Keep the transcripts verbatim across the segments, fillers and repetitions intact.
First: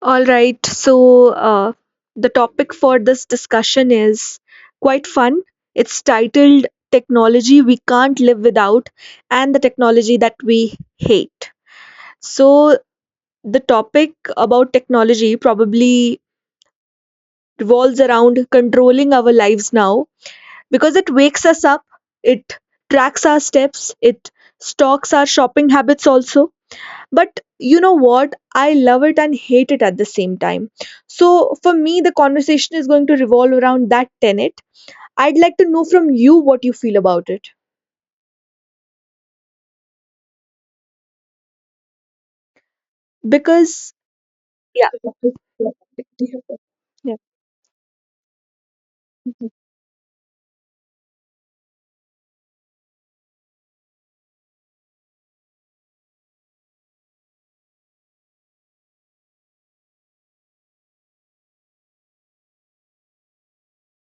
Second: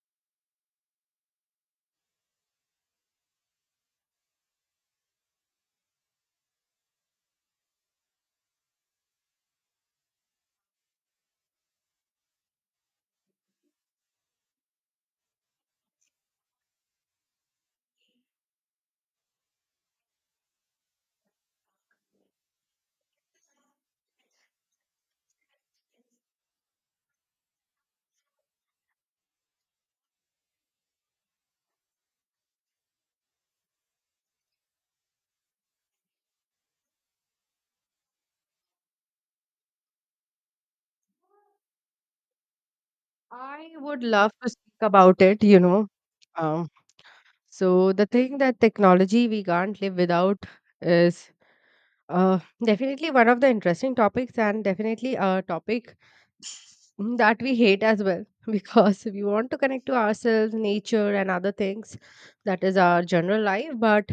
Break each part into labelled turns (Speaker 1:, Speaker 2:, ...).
Speaker 1: All right, so uh, the topic for this discussion is quite fun. It's titled Technology We Can't Live Without and the Technology That We Hate. So, the topic about technology probably revolves around controlling our lives now because it wakes us up, it tracks our steps, it stalks our shopping habits also, but you know what? I love it and hate it at the same time. So for me, the conversation is going to revolve around that tenet. I'd like to know from you what you feel about it.
Speaker 2: I
Speaker 1: Because,
Speaker 2: would love to speak
Speaker 1: yeah,
Speaker 2: about it, you know. Um,
Speaker 1: yeah.
Speaker 2: so the thing that technology we can't live without is uh, definitely one of the interesting topics and definitely a topic Mm, that we hate as well because we want to connect to ourselves, nature, and other things. That is our general life, but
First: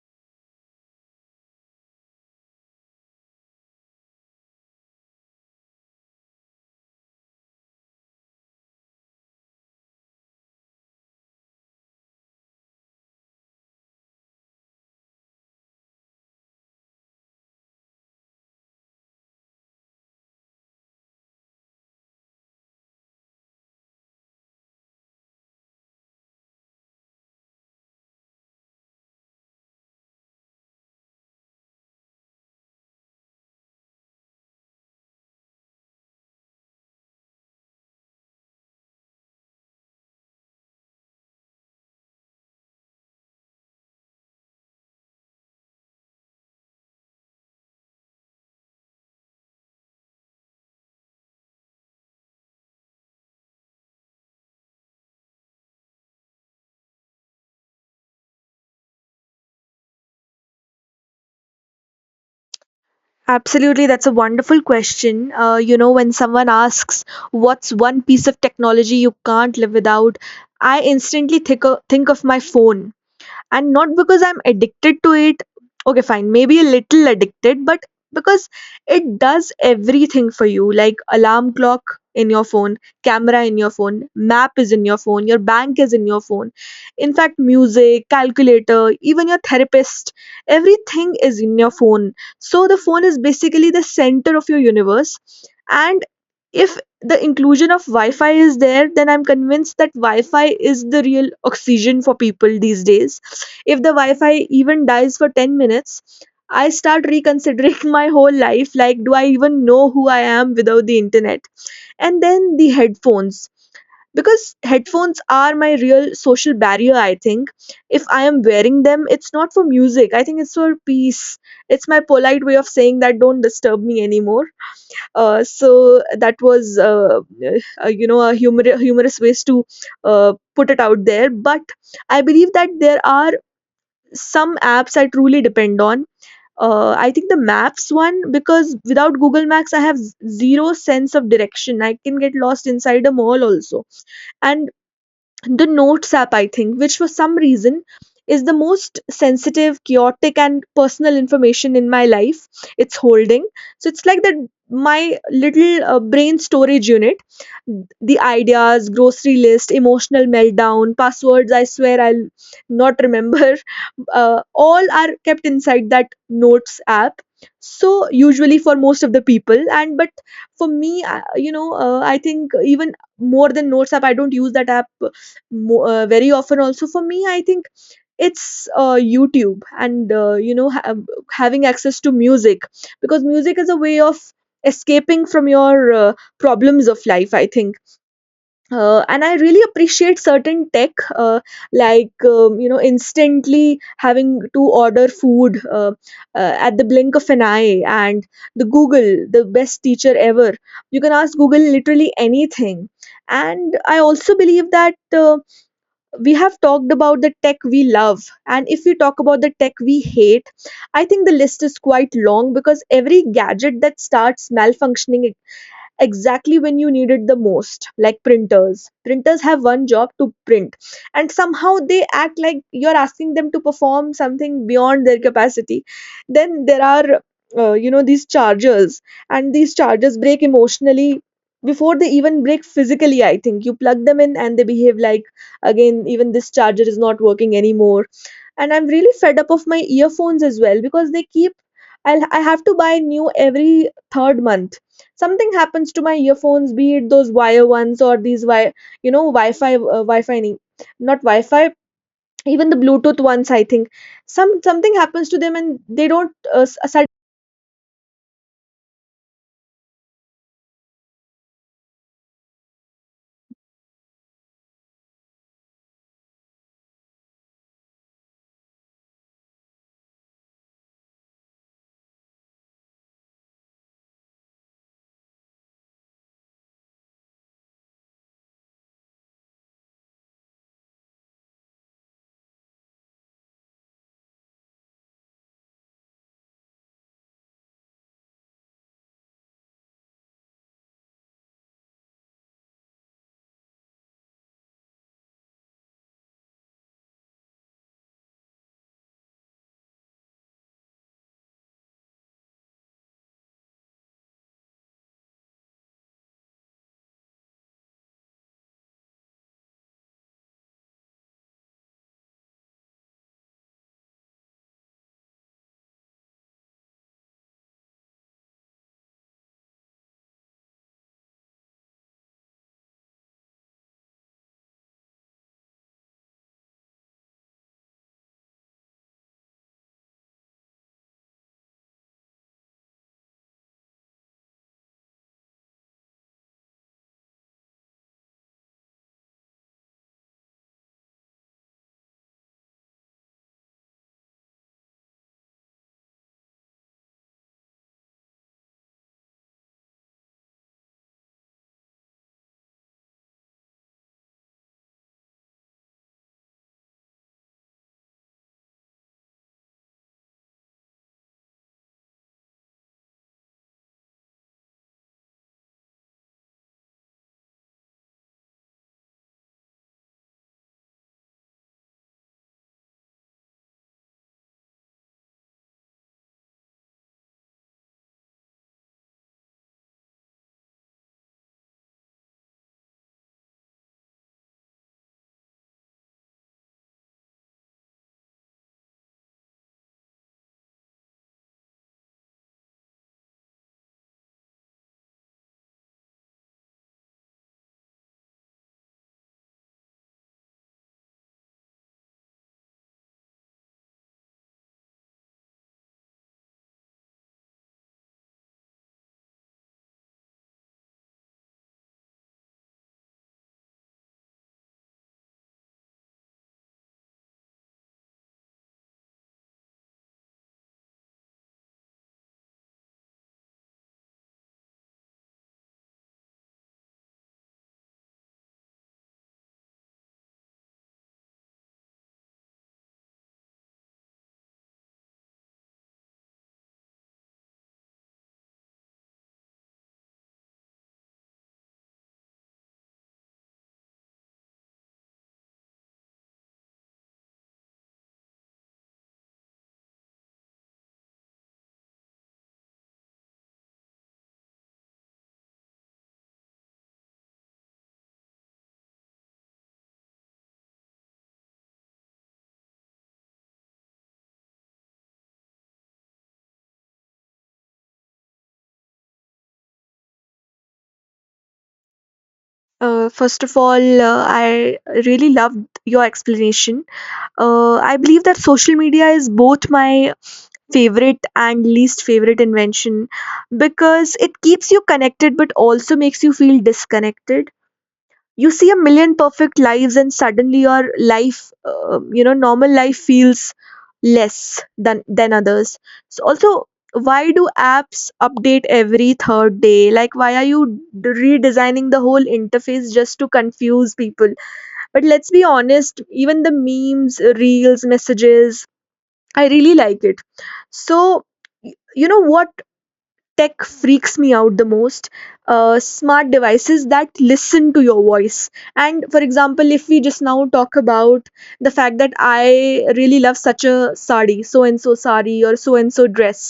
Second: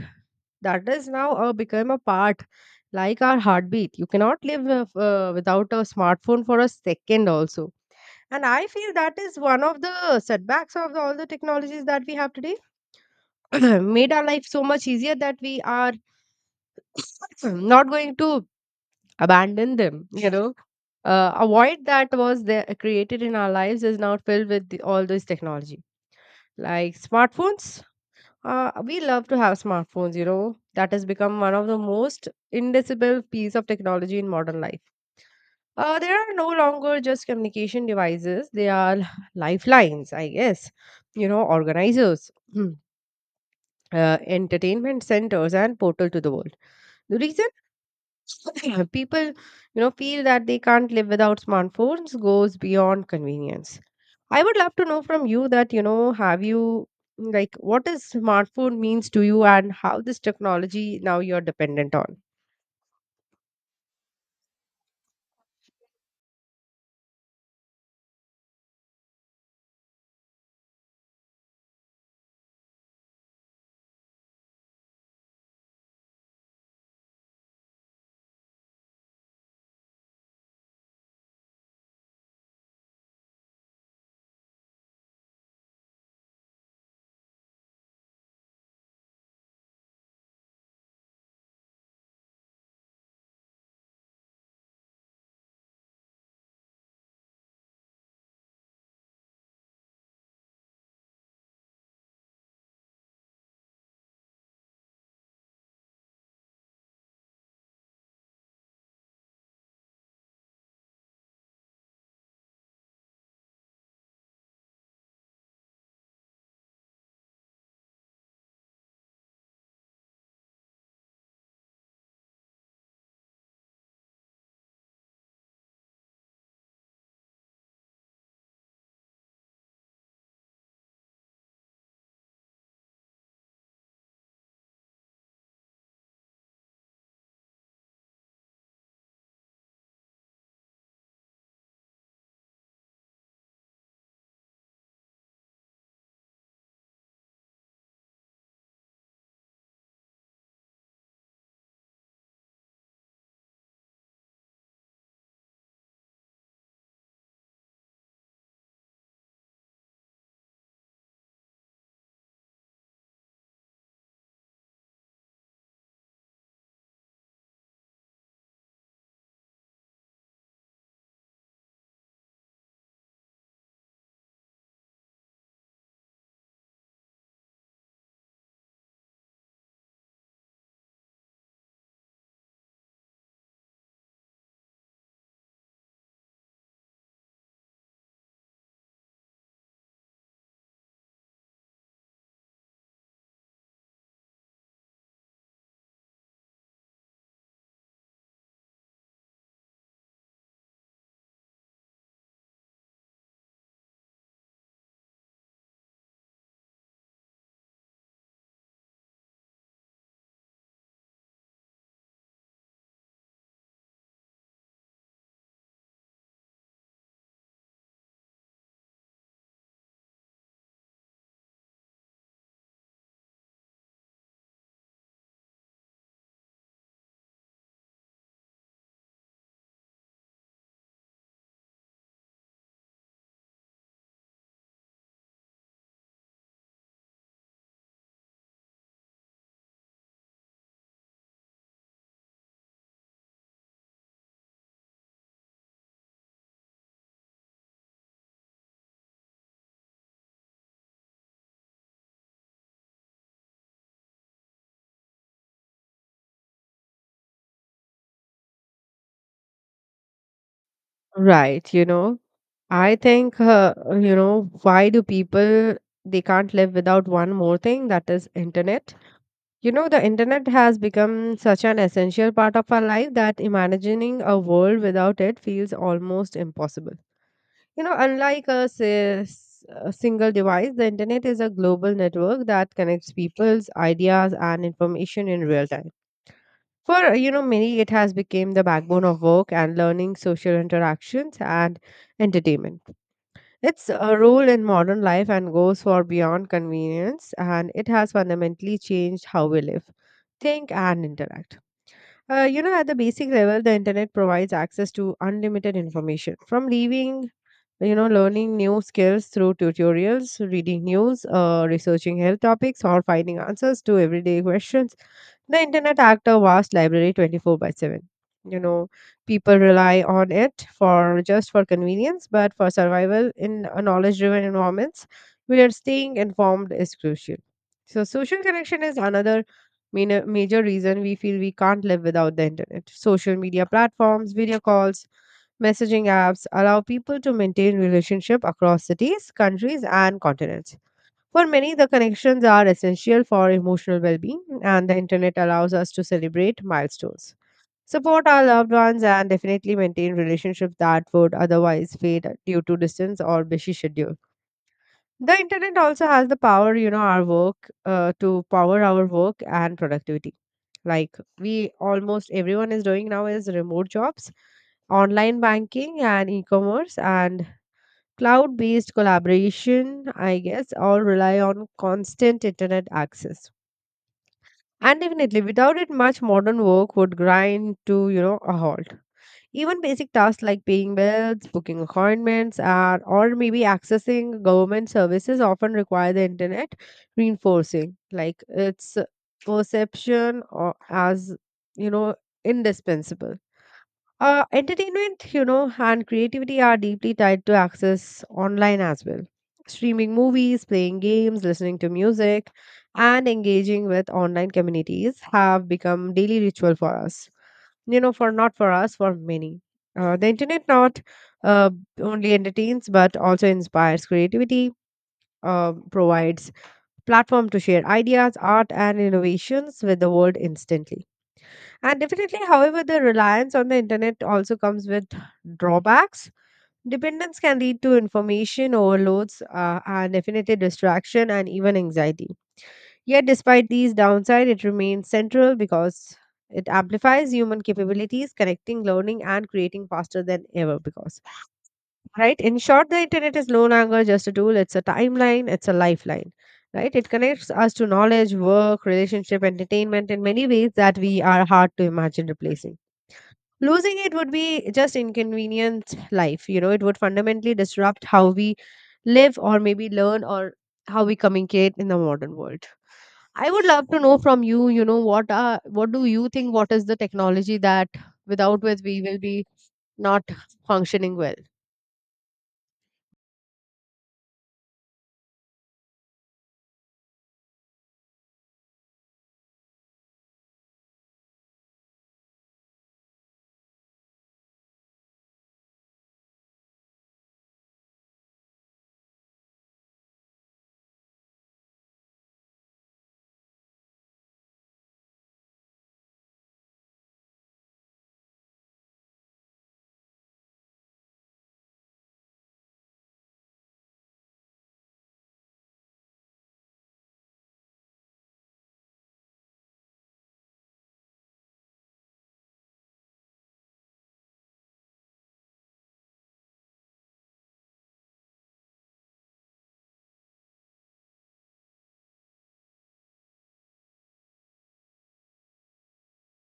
Speaker 2: that is now uh, become a part like our heartbeat. You cannot live with- uh, without a smartphone for a second, also. And I feel that is one of the setbacks of the, all the technologies that we have today. Made our life so much easier that we are not going to abandon them. You know uh, a void that was there created in our lives is now filled with the, all this technology like smartphones. Uh, we love to have smartphones, you know, that has become one of the most indelible piece of technology in modern life. Uh, they are no longer just communication devices, they are lifelines, I guess, you know, organizers, uh, entertainment centers and portal to the world. The reason people, you know, feel that they can't live without smartphones goes beyond convenience. I would love to know from you that, you know, have you, like, what is smartphone means to you and how this technology now you're dependent on.
Speaker 1: Absolutely, that's a wonderful question. Uh, you know, when someone asks, what's one piece of technology you can't live without? I instantly think of, think of my phone. And not because I'm addicted to it. Okay, fine, maybe a little addicted, but because it does everything for you. Like alarm clock in your phone, camera in your phone, map is in your phone, your bank is in your phone. In fact, music, calculator, even your therapist, everything is in your phone. So the phone is basically the center of your universe. And if the inclusion of Wi-Fi is there, then I'm convinced that Wi-Fi is the real oxygen for people these days. If the Wi-Fi even dies for ten minutes, I start reconsidering my whole life, like, do I even know who I am without the internet? And then the headphones. Because headphones are my real social barrier, I think. If I am wearing them, it's not for music. I think it's for peace. It's my polite way of saying that don't disturb me anymore. Uh, so that was, uh, uh, you know, a humor- humorous ways to uh, put it out there. But I believe that there are some apps I truly depend on. Uh, I think the maps one, because without Google Maps I have z- zero sense of direction. I can get lost inside a mall also, and the notes app, I think, which for some reason is the most sensitive, chaotic and personal information in my life it's holding. So it's like that my little uh, brain storage unit, the ideas, grocery list, emotional meltdown, passwords I swear I'll not remember, uh, all are kept inside that notes app. So usually for most of the people, and but for me I- you know, uh, I think, even more than notes app, I don't use that app mo- uh, very often also. For me, I think it's uh, YouTube and uh, you know, ha- uh, having access to music. Because music is a way of escaping from your uh, problems of life, I think. Uh, and I really appreciate certain tech, uh, like um, you know, instantly having to order food uh, uh, at the blink of an eye, and the Google, the best teacher ever. You can ask Google literally anything. And I also believe that, uh, we have talked about the tech we love, and if we talk about the tech we hate, I think the list is quite long. Because every gadget that starts malfunctioning exactly when you need it the most, like printers. Printers have one job, to print, and somehow they act like you're asking them to perform something beyond their capacity. Then there are, uh, you know, these chargers, and these chargers break emotionally before they even break physically. I think you plug them in and they behave like, again, even this charger is not working anymore. And I'm really fed up of my earphones as well, because they keep, I'll, I have to buy new every third month. Something happens to my earphones, be it those wire ones or these wi you know, wi-fi uh, wi-fi ni- not wi-fi, even the bluetooth ones, I think, some something happens to them and they don't uh, s- sud-
Speaker 2: Right, you know, I think, uh, you know, why do people, they can't live without one more thing, that is internet. You know, the internet has become such an essential part of our life that imagining a world without it feels almost impossible. You know, unlike a, s- a single device, the internet is a global network that connects people's ideas and information in real time. For, you know, many, it has become the backbone of work and learning, social interactions, and entertainment. It's a role in modern life and goes far beyond convenience, and it has fundamentally changed how we live, think, and interact. Uh, you know, at the basic level, the internet provides access to unlimited information, from leaving, you know, learning new skills through tutorials, reading news, uh, researching health topics, or finding answers to everyday questions. The internet act a vast library twenty-four by seven, you know. People rely on it for just for convenience but for survival in a knowledge driven environments where staying informed is crucial. So social connection is another main- major reason we feel we can't live without the internet. Social media platforms, video calls, messaging apps allow people to maintain relationship across cities, countries, and continents. For many, the connections are essential for emotional well-being, and the internet allows us to celebrate milestones, support our loved ones, and definitely maintain relationships that would otherwise fade due to distance or busy schedule. The internet also has the power, you know, our work uh, to power our work and productivity. Like, we, almost everyone is doing now is remote jobs, online banking and e-commerce, and cloud-based collaboration, I guess, all rely on constant internet access. And definitely, without it, much modern work would grind to, you know, a halt. Even basic tasks like paying bills, booking appointments, and or maybe accessing government services often require the internet, reinforcing, like, its perception or as, you know, indispensable. Uh, entertainment, you know, and creativity are deeply tied to access online as well. Streaming movies, playing games, listening to music, and engaging with online communities have become daily ritual for us. You know, for not for us, for many. Uh, the internet not uh, only entertains but also inspires creativity, uh, provides platform to share ideas, art, and innovations with the world instantly. And definitely, however, the reliance on the internet also comes with drawbacks. Dependence can lead to information overloads uh, and definitely distraction and even anxiety. Yet, despite these downsides, it remains central because it amplifies human capabilities, connecting, learning, and creating faster than ever. Because, right, in short, the internet is no longer just a tool, it's a timeline, it's a lifeline. Right, it connects us to knowledge, work, relationship, entertainment in many ways that we are hard to imagine replacing. Losing it would be just inconvenient life, you know, it would fundamentally disrupt how we live or maybe learn or how we communicate in the modern world. I would love to know from you, you know, what are what do you think, what is the technology that without which we will be not functioning well?
Speaker 1: uh, first of all, uh, I really loved your explanation. Uh, I believe that social media is both my favorite and least favorite invention, because it keeps you connected but also makes you feel disconnected. You see a million perfect lives and suddenly your life, uh, you know, normal life feels less than than others. So also, why do apps update every third day? Like, why are you d- redesigning the whole interface just to confuse people? But let's be honest, even the memes, reels, messages, I really like it. So, y- you know what tech freaks me out the most? Uh, smart devices that listen to your voice. And for example, if we just now talk about the fact that I really love such a sari, so and so sari, or so and so dress,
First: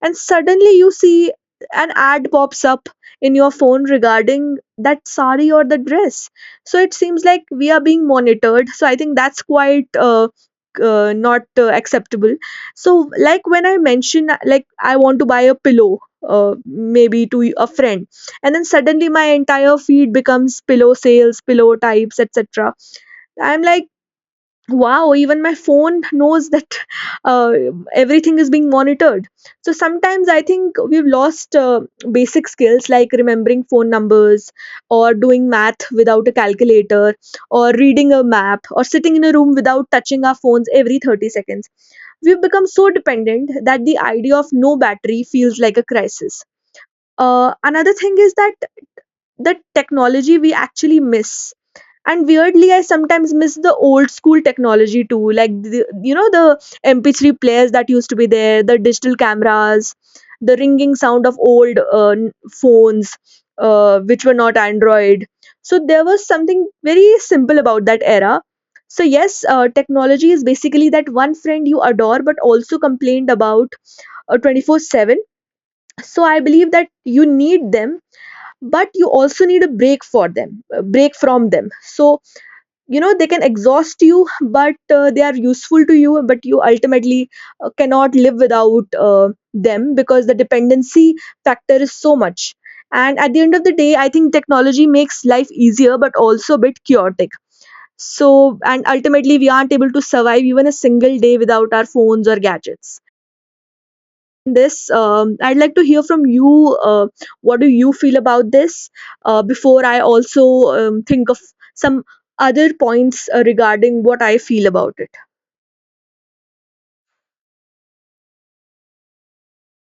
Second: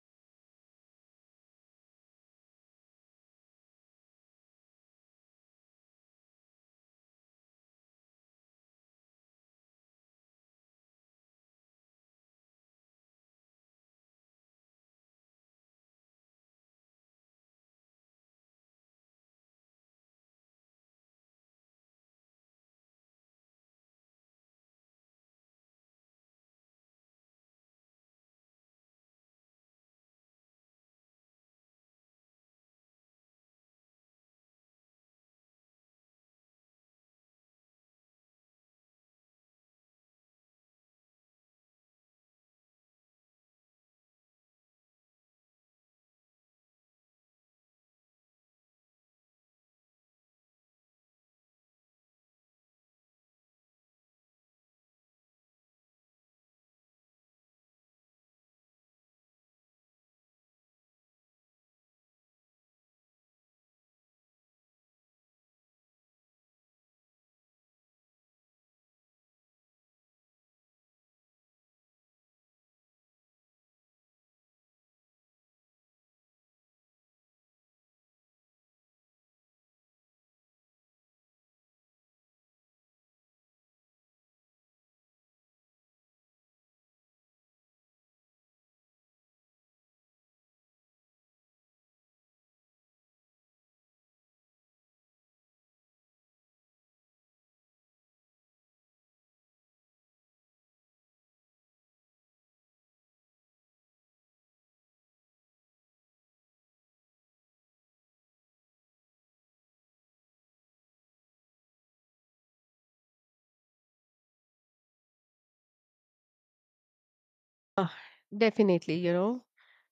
Speaker 1: and suddenly you see an ad pops up in your phone regarding that sari or the dress. So it seems like we are being monitored. So I think that's quite uh, uh, not uh, acceptable. So, like, when I mention, like, I want to buy a pillow, uh, maybe to a friend, and then suddenly my entire feed becomes pillow sales, pillow types, etc. I'm like, wow, even my phone knows that. uh, Everything is being monitored. So sometimes I think we've lost uh, basic skills, like remembering phone numbers, or doing math without a calculator, or reading a map, or sitting in a room without touching our phones every thirty seconds. We've become so dependent that the idea of no battery feels like a crisis. Uh, another thing is that the technology we actually miss. And weirdly, I sometimes miss the old school technology too, like the, you know, the M P three players that used to be there, the digital cameras, the ringing sound of old uh, n- phones, uh, which were not Android. So there was something very simple about that era. So yes, uh, technology is basically that one friend you adore, but also complained about, uh, twenty-four seven. So I believe that you need them, but you also need a break for them a break from them. So, you know, they can exhaust you, but uh, they are useful to you, but you ultimately uh, cannot live without uh, them, because the dependency factor is so much. And at the end of the day, I think technology makes life easier but also a bit chaotic. So, and ultimately we aren't able to survive even a single day without our phones or gadgets this. Um, I'd like to hear from you. Uh, what do you feel about this? Uh, before I also um, think of some other points uh, regarding what I feel about it.
Speaker 2: Uh, Definitely, you know,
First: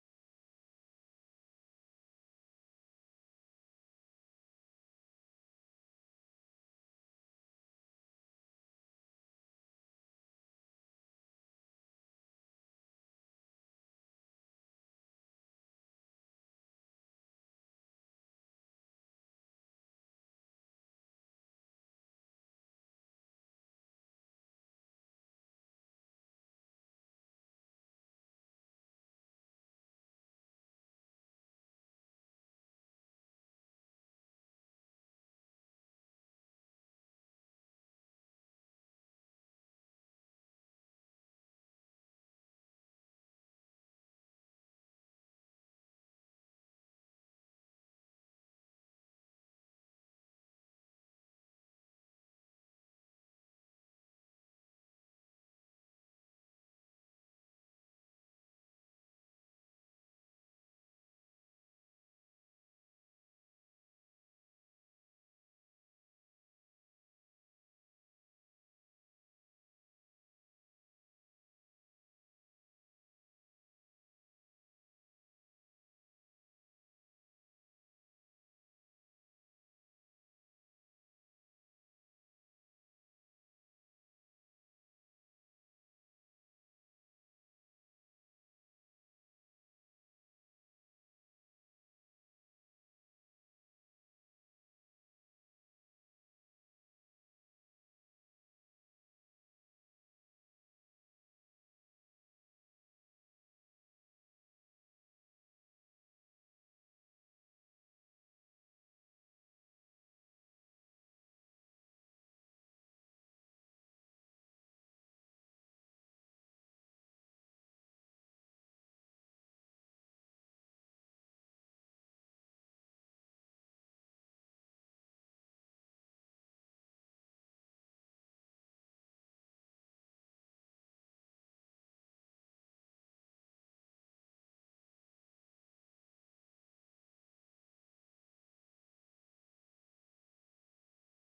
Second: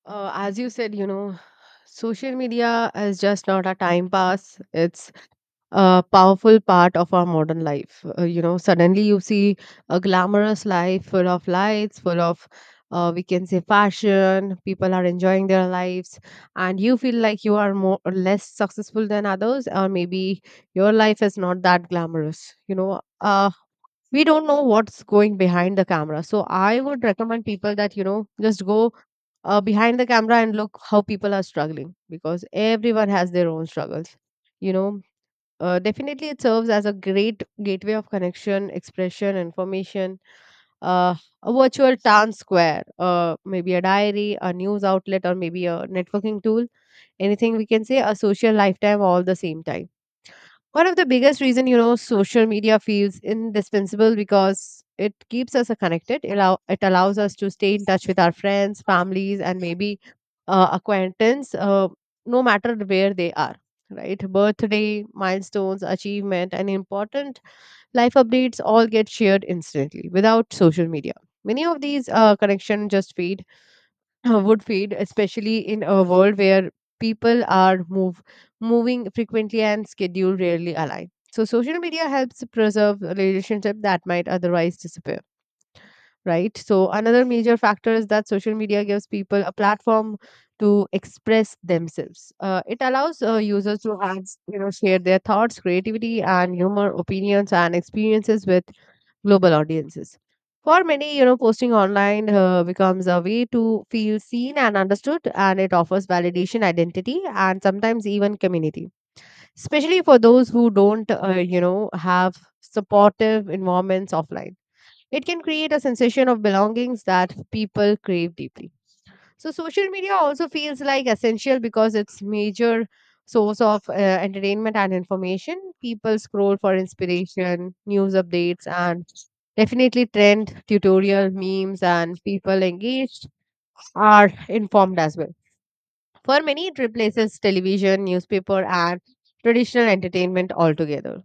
Speaker 2: uh, as you said, you know, social media is just not a time pass. It's a powerful part of our modern life. Uh, you know, suddenly you see a glamorous life full of lights, full of, uh, we can say, fashion. People are enjoying their lives, and you feel like you are more or less successful than others, or maybe your life is not that glamorous. You know, uh, we don't know what's going behind the camera. So I would recommend people that, you know, just go uh, behind the camera and look how people are struggling, because everyone has their own struggles, you know. Uh, definitely it serves as a great gateway of connection, expression, information, uh, a virtual town square, uh, maybe a diary, a news outlet, or maybe a networking tool. Anything, we can say, a social lifetime, all the same time. One of the biggest reason, you know, social media feels indispensable because it keeps us uh, connected. Allow it allows us to stay in touch with our friends, families, and maybe uh, acquaintance, uh, no matter where they are. Right, birthday, milestones, achievement, and important life updates all get shared instantly without social media. Many of these uh, connections just fade uh, would fade, especially in a world where people are move moving frequently and schedule rarely align. So social media helps preserve a relationship that might otherwise disappear. Right. So another major factor is that social media gives people a platform to express themselves. Uh, it allows uh, users to have, you know, share their thoughts, creativity, and humor, opinions, and experiences with global audiences. For many, you know, posting online uh, becomes a way to feel seen and understood, and it offers validation, identity, and sometimes even community, especially for those who don't, uh, you know, have supportive environments offline. It can create a sensation of belongings that people crave deeply. So social media also feels like essential because it's major source of uh, entertainment and information. People scroll for inspiration, news updates, and definitely trend tutorial memes. And people engaged are informed as well. For many, it replaces television, newspaper, and traditional entertainment altogether.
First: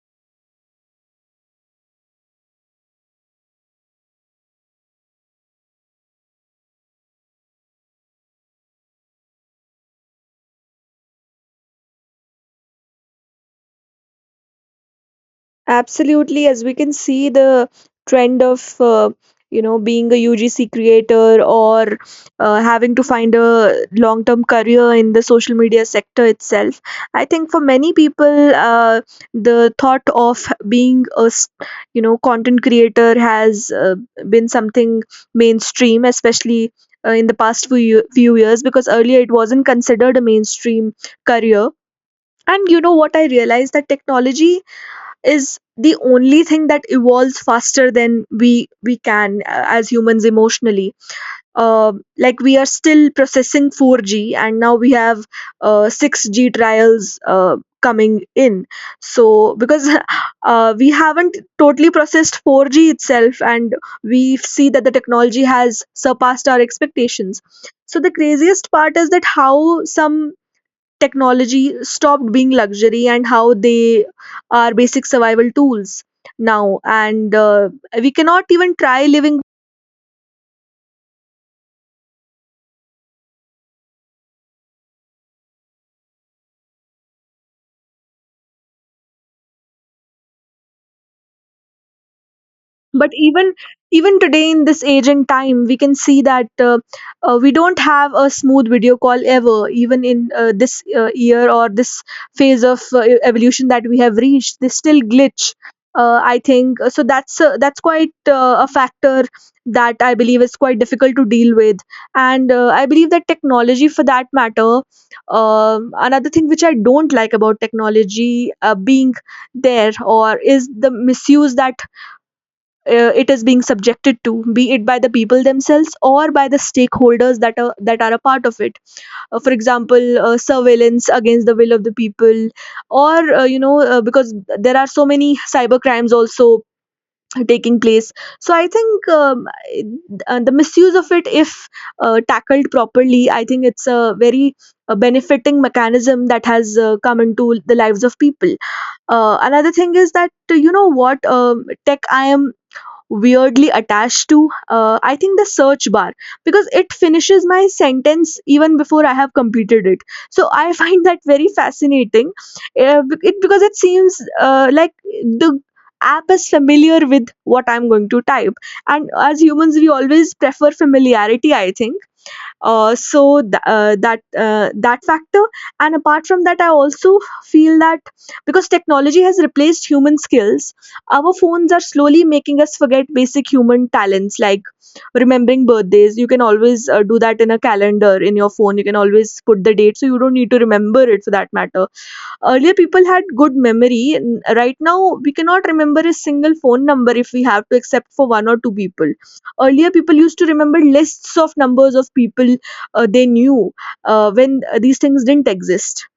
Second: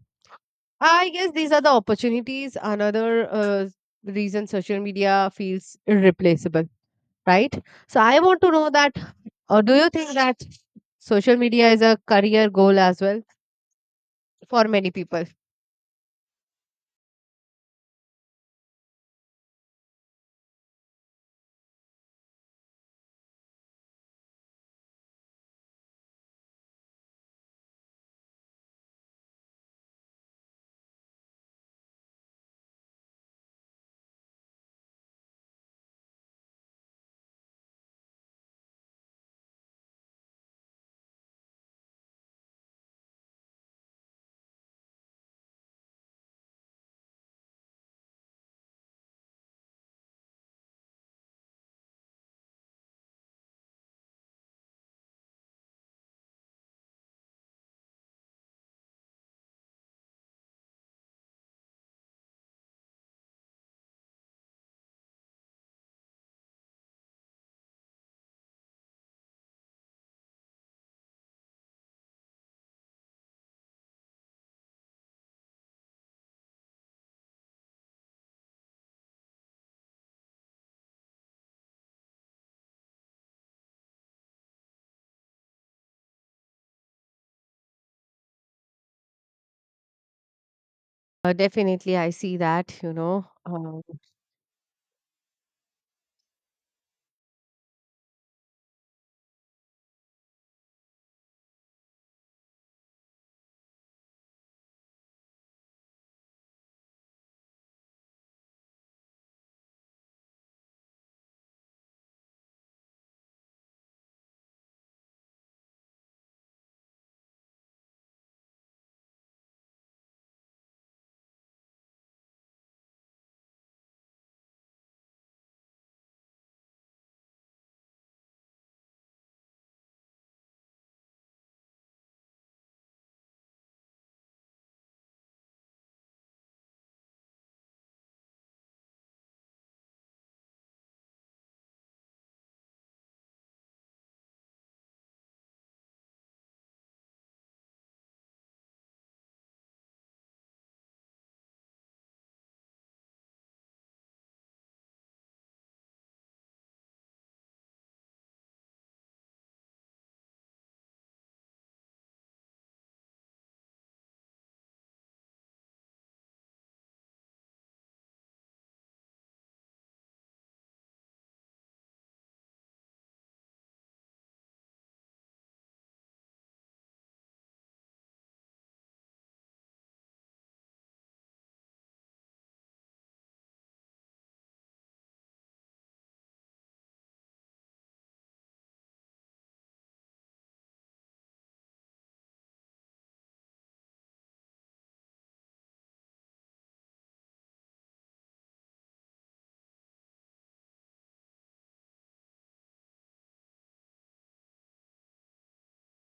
Speaker 2: I guess these are the opportunities. Another uh, reason social media feels irreplaceable, right? So I want to know that, or do you think that social media is a career goal as well for many people?
Speaker 1: Absolutely, as we can see the trend of uh, you know, being a U G C creator, or uh, having to find a long-term career in the social media sector itself. I think for many people, uh, the thought of being a s- you know, content creator has uh, been something mainstream, especially. Uh, in the past few, year- few years, because earlier it wasn't considered a mainstream career. And you know what, I realized that technology is the only thing that evolves faster than we we can, uh, as humans, emotionally. Um like, we are still processing four G and now we have uh, six G trials uh, coming in. So, because uh, we haven't totally processed four G itself, and we see that the technology has surpassed our expectations. So the craziest part is that how some technology stopped being luxury and how they are basic survival tools now, and uh, we cannot even try living,
Speaker 2: Uh, definitely, I see that, you
Speaker 1: but
Speaker 2: know.
Speaker 1: even
Speaker 2: Um,
Speaker 1: even today, in this age and time, we can see that uh, uh, we don't have a smooth video call ever, even in uh, this uh, year or this phase of uh, e-, evolution that we have reached. They still glitch, uh, i think uh, so that's, uh, that's quite uh, a factor that I believe is quite difficult to deal with. And uh, I believe that technology, for that matter, um, another thing which I don't like about technology uh, being there or is the misuse that uh, it is being subjected to, be it by the people themselves or by the stakeholders that are that are a part of it. Uh, for example, uh, surveillance against the will of the people, or uh, you know, uh, because there are so many cyber crimes also taking place. So I think, um, I- uh, the misuse of it, if uh, tackled properly, I think it's a very uh benefiting mechanism that has uh, come into the lives of people. Uh, another thing is that, uh, you know what, um tech I am weirdly attached to, uh, I think the search bar, because it finishes my sentence even before I have completed it. So I find that very fascinating. Uh, be- it, because it seems uh, like the app is familiar with what I'm going to type, and as humans we always prefer familiarity, I think. Uh, so th- uh, that uh, that factor. And apart from that, I also feel That, because technology has replaced human skills, our phones are slowly making us forget basic human talents like remembering birthdays. You can always uh, do that in a calendar in your phone. You can always put the date, so you don't need to remember it for that matter. Earlier people had good memory. N- right now we cannot remember a single phone number if we have to, except for one or two people. Earlier people used to remember lists of numbers of people uh, they knew, uh, when uh, these things didn't exist,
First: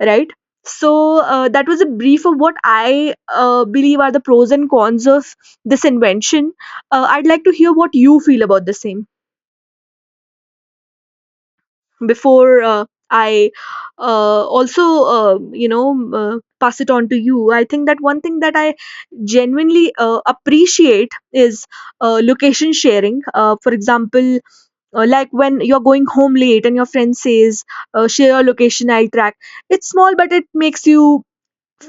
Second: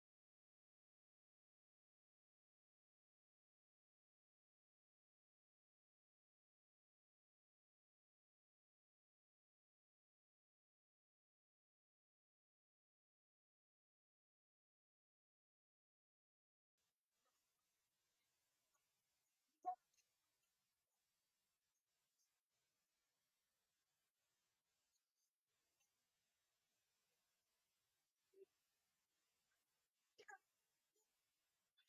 Speaker 1: right? So uh, that was a brief of what I uh, believe are the pros and cons of this invention. uh, I'd like to hear what you feel about the same before uh, I uh, also, uh, you know uh, pass it on to you. I think that one thing that I genuinely uh, appreciate is uh, location sharing. Uh, for example, uh, like when you're going home late and your friend says, uh, "Share your location, I'll track." It's small, but it makes you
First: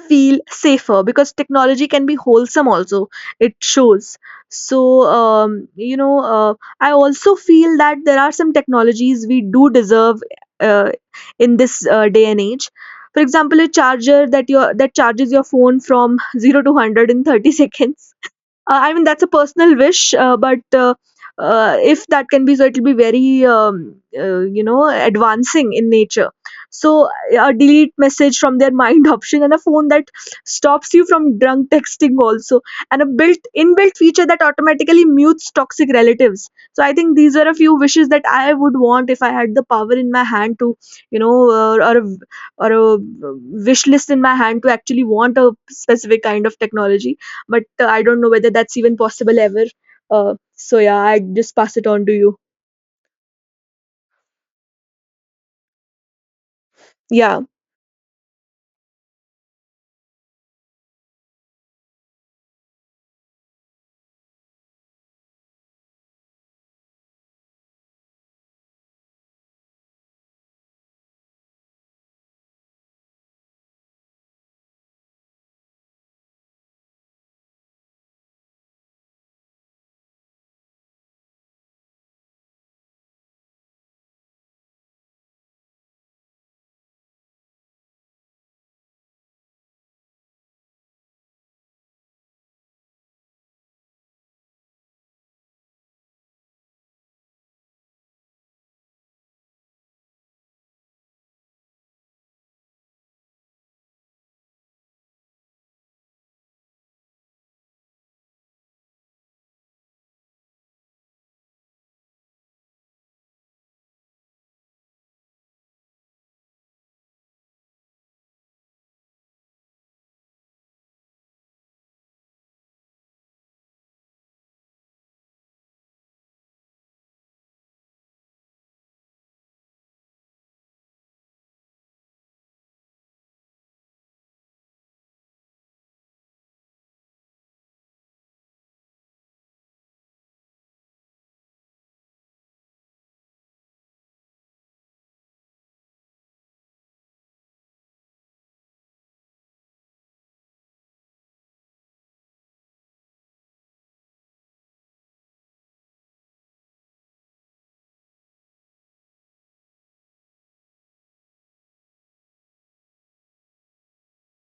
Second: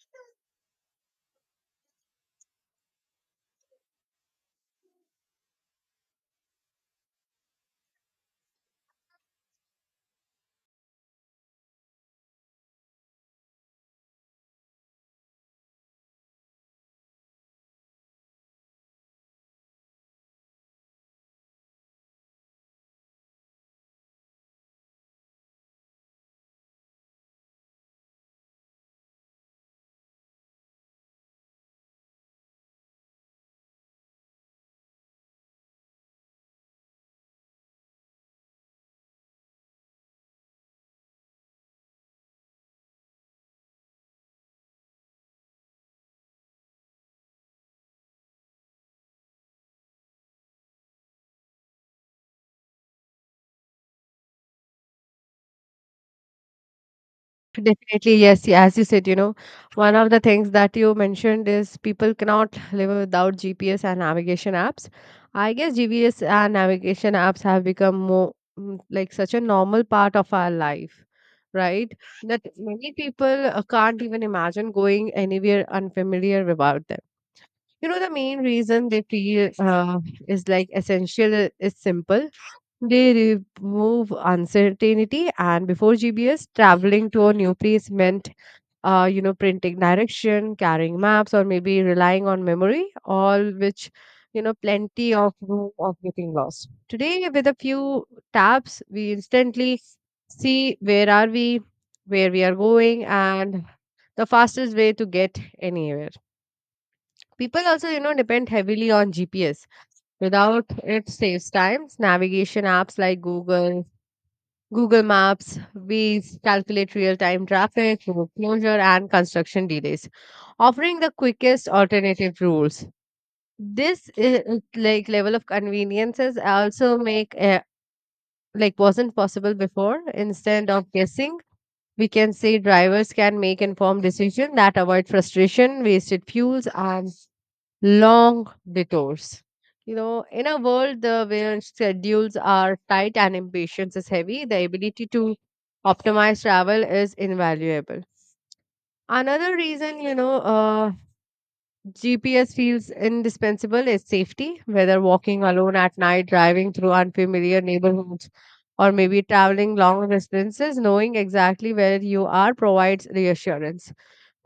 Speaker 1: feel safer, because technology can be wholesome also. It shows. So um, you know uh, I also feel that there are some technologies we do deserve uh, in this uh, day and age. For example, a charger that your that charges your phone from zero to one hundred in thirty seconds. uh, I mean, that's a personal wish, uh, but uh, uh, if that can be so, it'll be very, um, uh, you know, advancing in nature. So a delete message from their mind option, and a phone that stops you from drunk texting also, and a built inbuilt feature that automatically mutes toxic relatives. So I think these are a few wishes that I would want if I had the power in my hand to, you know, uh, or a, or a uh, wish list in my hand to actually want a specific kind of technology. But uh, I don't know whether that's even possible ever. Uh, so yeah, I just pass it on to you. Yeah.
Speaker 2: Definitely, yes. Yeah, as you said, you know, one of the things that you mentioned is people cannot live without G P S and navigation apps. I guess G P S and navigation apps have become more mm, like such a normal part of our life, right? That many people uh, can't even imagine going anywhere unfamiliar about them. You know, the main reason they feel uh, is like essential I- is simple. They remove uncertainty, and before G P S, traveling to a new place meant, uh, you know, printing direction, carrying maps, or maybe relying on memory, all which, you know, plenty of room of getting lost. Today, with a few taps, we instantly see where are we, where we are going, and the fastest way to get anywhere. People also, you know, depend heavily on G P S. Without it saves times. Navigation apps like Google, Google Maps, Waze calculate real-time traffic, road closure, and construction delays, offering the quickest alternative routes. This i- i- like level of conveniences also make uh, like wasn't possible before. Instead of guessing, we can say drivers can make informed decision that avoid frustration, wasted fuels, and long detours. You know, in a world uh, where schedules are tight and impatience is heavy, the ability to optimize travel is invaluable. Another reason, you know, uh, G P S feels indispensable is safety, whether walking alone at night, driving through unfamiliar neighborhoods, or maybe traveling long distances, knowing exactly where you are provides reassurance.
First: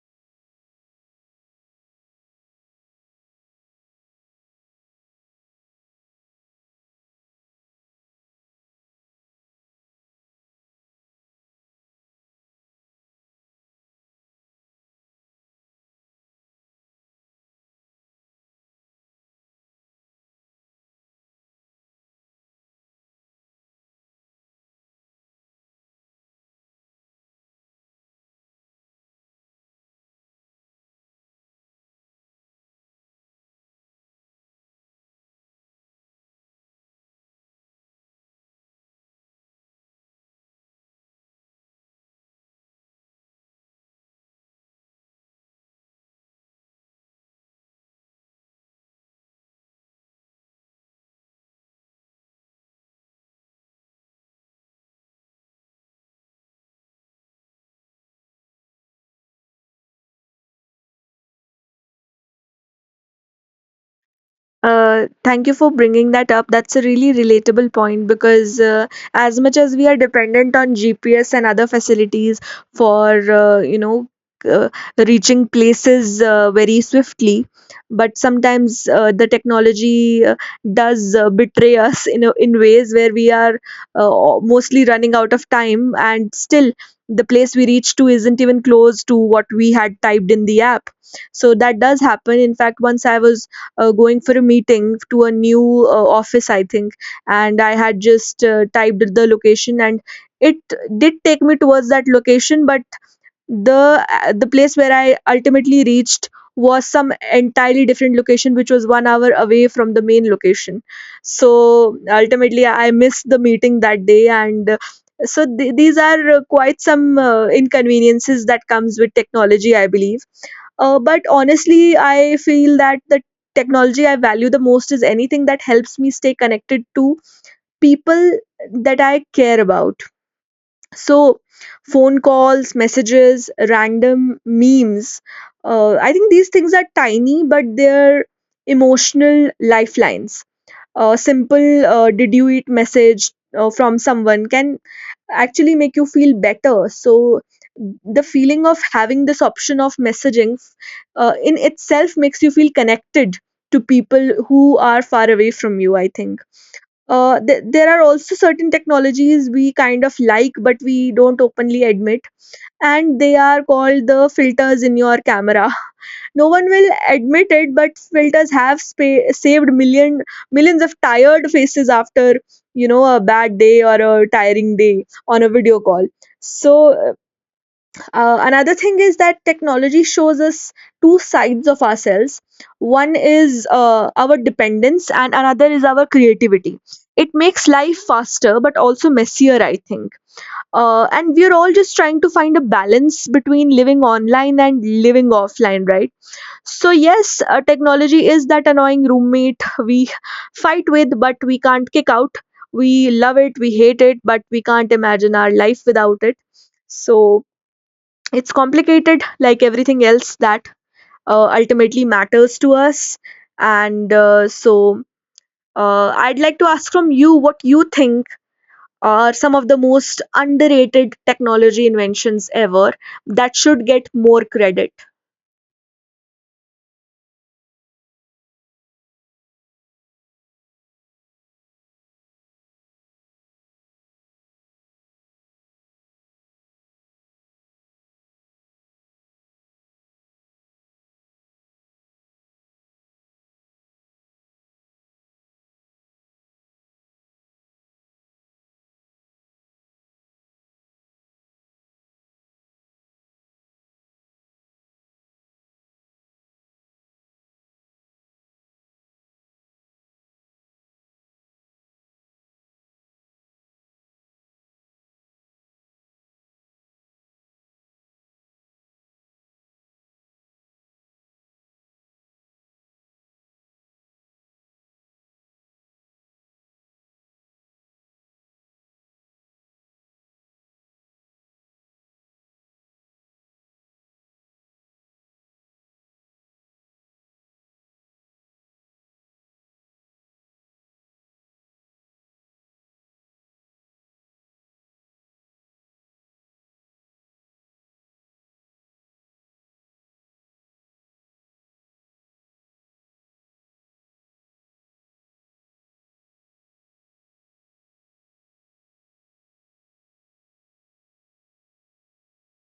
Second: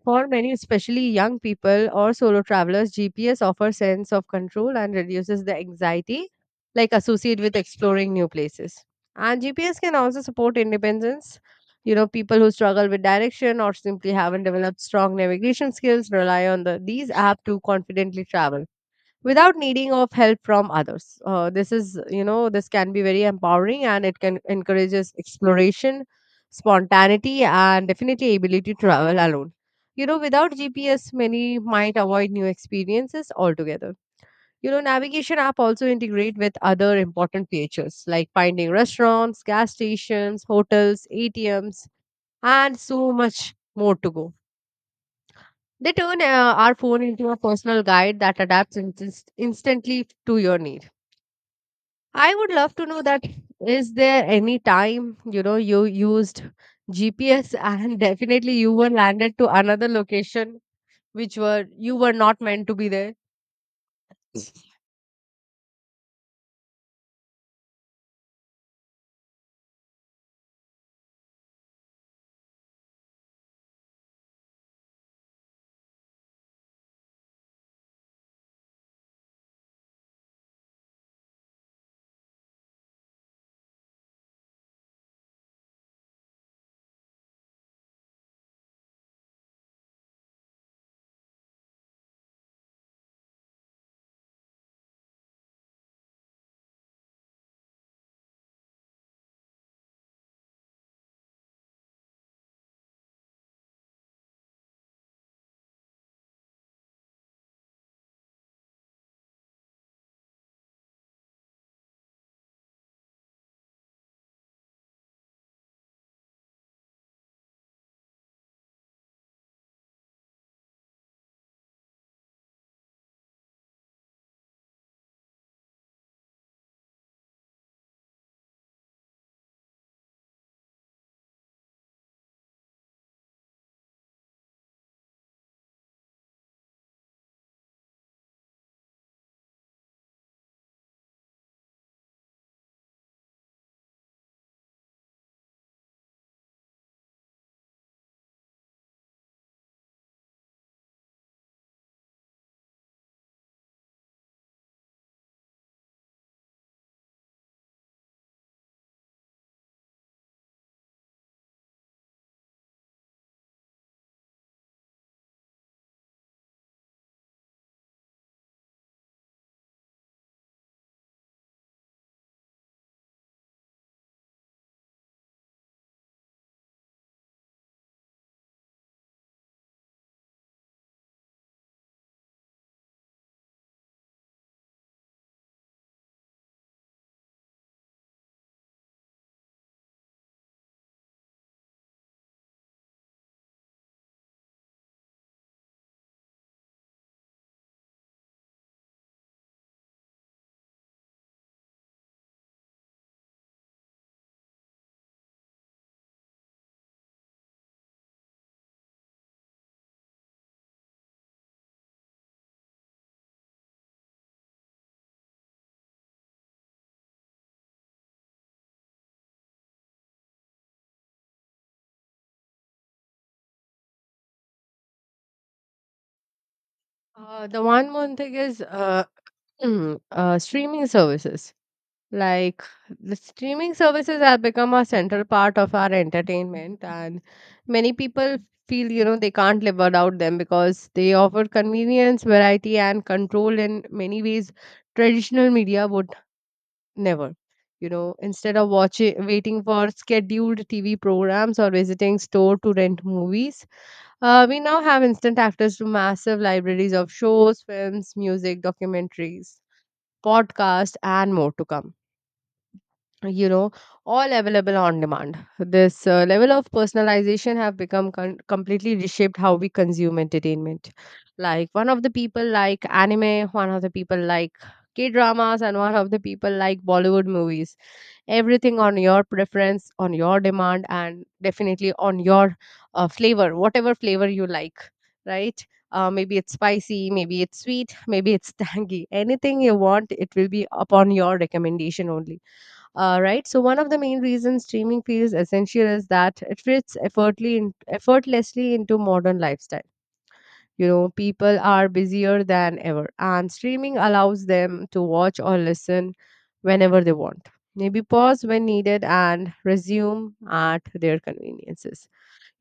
Speaker 2: For many, especially young people or solo travelers, G P S offers sense of control and reduces the anxiety like associated with exploring new places. And G P S can also support independence. You know, people who struggle with direction or simply haven't developed strong navigation skills rely on the, these apps to confidently travel without needing of help from others. Uh, this is, you know, this can be very empowering, and it can encourages exploration, spontaneity, and definitely ability to travel alone. You know, without G P S many might avoid new experiences altogether. You know, navigation app also integrate with other important features like finding restaurants, gas stations, hotels, A T Ms, and so much more to go. They turn uh, our phone into a personal guide that adapts inst- instantly to your needs. I would love to know that, is there any time, you know, you used G P S and definitely you were landed to another location which were you were not meant to be there?
Speaker 1: Uh, thank you for bringing that up. That's a really relatable point, because uh, as much as we are dependent on G P S and other facilities for, uh, you know uh, reaching places uh, very swiftly, but sometimes uh, the technology uh, does uh, betray us in a, in ways where we are uh, mostly running out of time, and still the place we reach to isn't even close to what we had typed in the app. So that does happen. In fact, once I was uh, going for a meeting to a new uh, office, I think, and I had just uh, typed the location, and it did take me towards that location, but the uh, the place where I ultimately reached was some entirely different location, which was one hour away from the main location. So ultimately I missed the meeting that day. And uh, so th- these are uh, quite some uh, inconveniences that comes with technology, I believe. Uh, but honestly, I feel that the technology I value the most is anything that helps me stay connected to people that I care about. So phone calls, messages, random memes. Uh, I think these things are tiny, but they're emotional lifelines. A simple uh, "Did you eat?" message uh, from someone can actually make you feel better. So the feeling of having this option of messaging uh, in itself makes you feel connected to people who are far away from you, I think. Uh, th- there are also certain technologies we kind of like, but we don't openly admit, and they are called the filters in your camera. No one will admit it, but filters have spa- saved million millions of tired faces after, you know, a bad day or a tiring day on a video call. So uh, uh, another thing is that technology shows us two sides of ourselves. One is uh, our dependence, and another is our creativity. It makes life faster, but also messier, I think. Uh, and we are all just trying to find a balance between living online and living offline, right? So yes, uh, technology is that annoying roommate we fight with, but we can't kick out. We love it, we hate it, but we can't imagine our life without it. So it's complicated, like everything else that uh, ultimately matters to us. And uh, so, uh, I'd like to ask from you, what you think are some of the most underrated technology inventions ever that should get more credit.
Speaker 2: Uh, the one more thing is uh, uh, streaming services. Like, the streaming services have become a central part of our entertainment, and many people feel, you know, they can't live without them because they offer convenience, variety, and control in many ways traditional media would never. You know, instead of watching, waiting for scheduled T V programs or visiting store to rent movies, uh, we now have instant access to massive libraries of shows, films, music, documentaries, podcasts, and more to come. You know, all available on demand. This uh, level of personalization have become con- completely reshaped how we consume entertainment. Like one of the people like anime, one of the people like k dramas, and one of the people like bollywood movies. Everything on your preference, on your demand, and definitely on your uh, flavor, whatever flavor you like, right? Uh, maybe it's spicy, maybe it's sweet, maybe it's tangy, anything you want it will be upon your recommendation only. Uh, right. So one of the main reasons streaming feels essential is that it fits effortly in, effortlessly into modern lifestyle. You know, people are busier than ever, and streaming allows them to watch or listen whenever they want. Maybe pause when needed and resume at their conveniences.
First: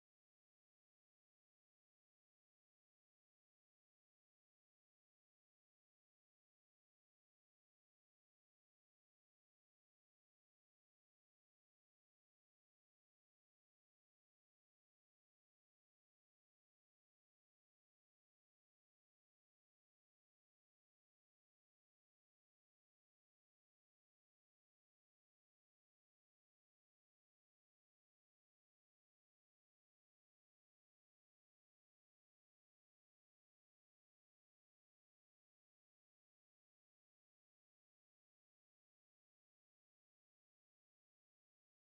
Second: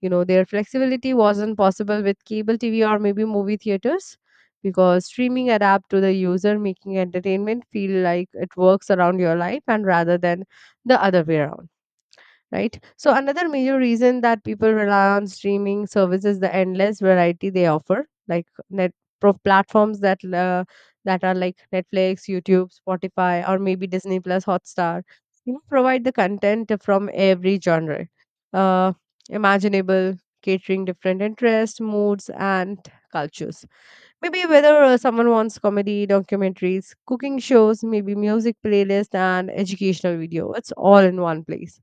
Speaker 2: You know, their flexibility wasn't possible with cable T V or maybe movie theaters because streaming adapt to the user, making entertainment feel like it works around your life and rather than the other way around, right? So another major reason that people rely on streaming services the endless variety they offer, like net pro- platforms that uh, that are like Netflix, YouTube, Spotify, or maybe Disney Plus, Hotstar. You know, provide the content from every genre, uh, imaginable, catering different interests, moods, and cultures. Maybe whether uh, someone wants comedy, documentaries, cooking shows, maybe music playlist, and educational video. It's all in one place.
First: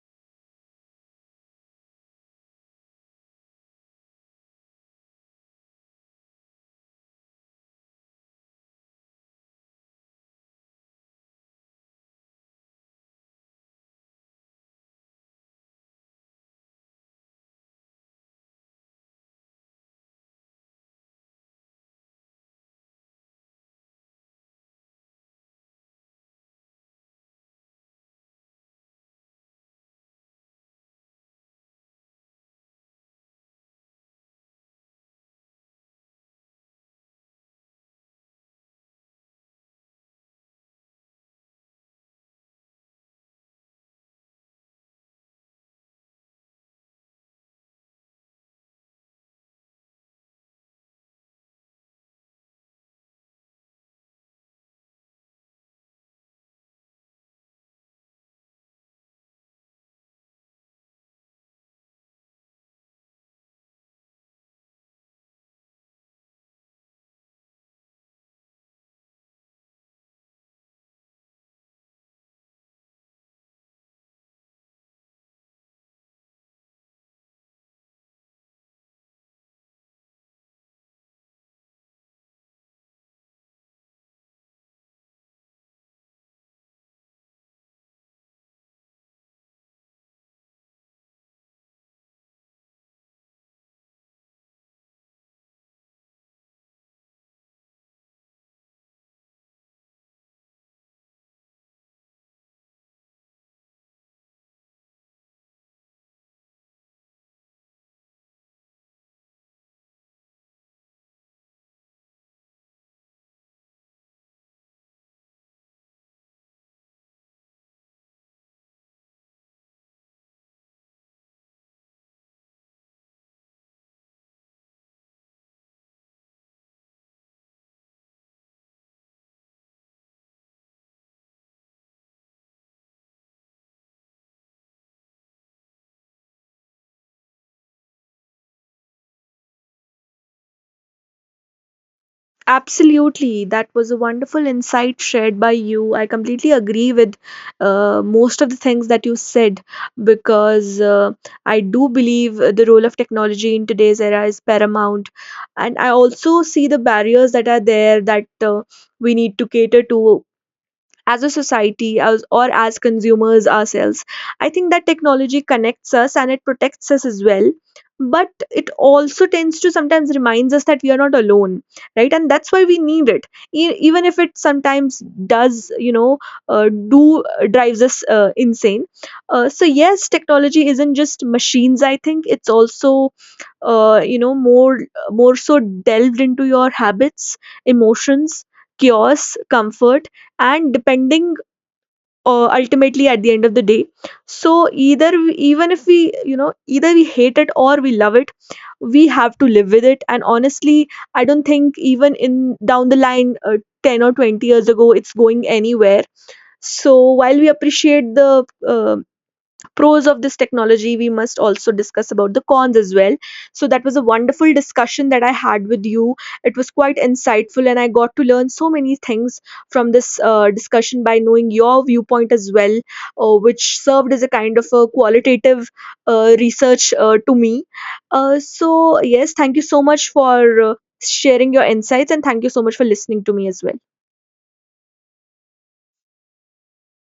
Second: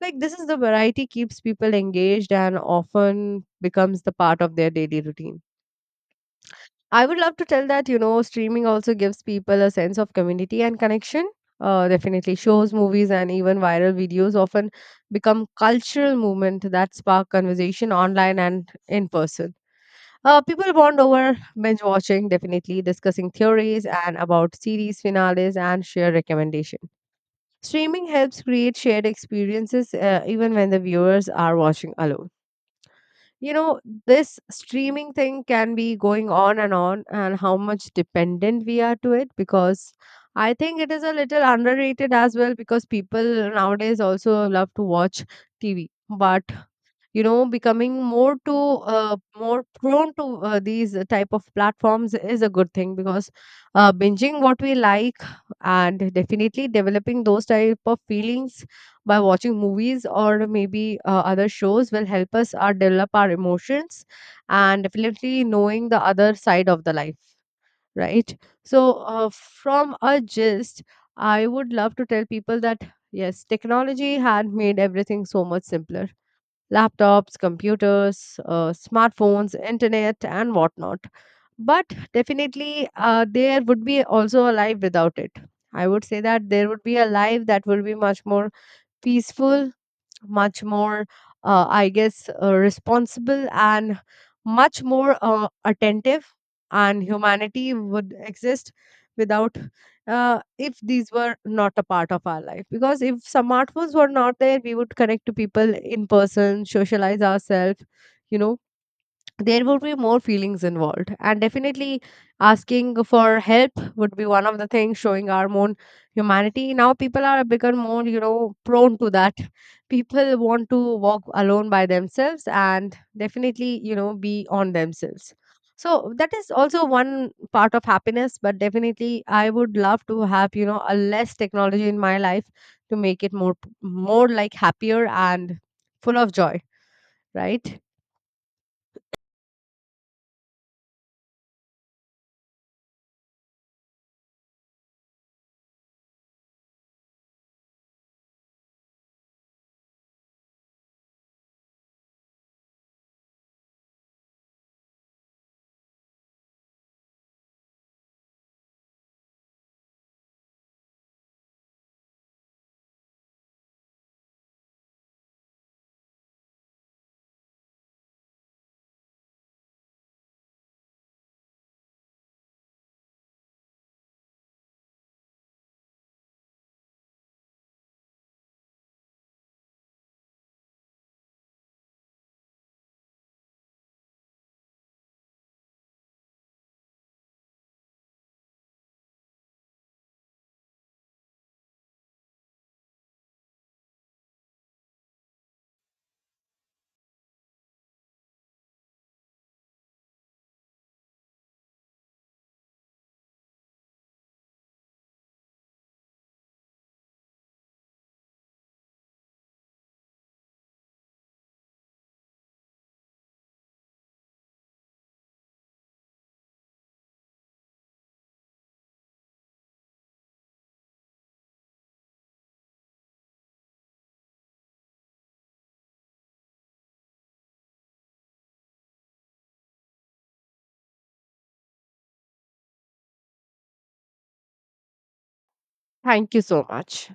Speaker 2: Like this is the variety keeps people engaged and often becomes the part of their daily routine. I would love to tell that, you know, streaming also gives people a sense of community and connection. Uh, definitely shows, movies, and even viral videos often become cultural movement that spark conversation online and in person. Uh, people bond over binge watching, definitely discussing theories and about series finales and share recommendations. Streaming helps create shared experiences uh, even when the viewers are watching alone. You know, this streaming thing can be going on and on, and how much dependent we are to it because I think it is a little underrated as well because people nowadays also love to watch T V. But you know, becoming more to uh, more prone to uh, these type of platforms is a good thing because uh, binging what we like and definitely developing those type of feelings by watching movies or maybe uh, other shows will help us uh, develop our emotions and definitely knowing the other side of the life, right? So uh, from a gist, I would love to tell people that, yes, technology had made everything so much simpler. Laptops, computers, uh, smartphones, internet, and whatnot. But definitely, uh, there would be also a life without it. I would say that there would be a life that will be much more peaceful, much more, uh, I guess, uh, responsible, and much more uh, attentive, and humanity would exist without, uh, if these were not a part of our life. Because if smartphones were not there, we would connect to people in person, socialize ourselves, you know, there would be more feelings involved, and definitely asking for help would be one of the things showing our own humanity. Now people are become more, you know, prone to that. People want to walk alone by themselves and definitely, you know, be on themselves. So that is also one part of happiness, but definitely I would love to have, you know, a less technology in my life to make it more, more like happier and full of joy, right?
Speaker 1: Absolutely. That was a wonderful insight shared by you. I completely agree with uh, most of the things that you said, because uh, I do believe the role of technology in today's era is paramount. And I also see the barriers that are there, that uh, we need to cater to as a society, as, or as consumers ourselves. I think that technology connects us, and it protects us as well. But it also tends to sometimes reminds us that we are not alone, right? And that's why we need it, e- even if it sometimes does, you know, uh, do uh, drives us uh, insane. Uh, so yes, technology isn't just machines. I think it's also, uh, you know, more more so delved into your habits, emotions, chaos, comfort, and depending uh, ultimately at the end of the day. So either we, even if we, you know, either we hate it or we love it, we have to live with it. And honestly, I don't think even in down the line, uh, ten or twenty years ago, it's going anywhere. So while we appreciate the uh, pros of this technology, we must also discuss about the cons as well. So that was a wonderful discussion that I had with you. It was quite insightful, and I got to learn so many things from this uh, discussion by knowing your viewpoint as well, uh, which served as a kind of a qualitative uh, research uh, to me. Uh, so yes, thank you so much for uh, sharing your insights, and thank you so much for listening to me as well.
Speaker 2: Thank you so much.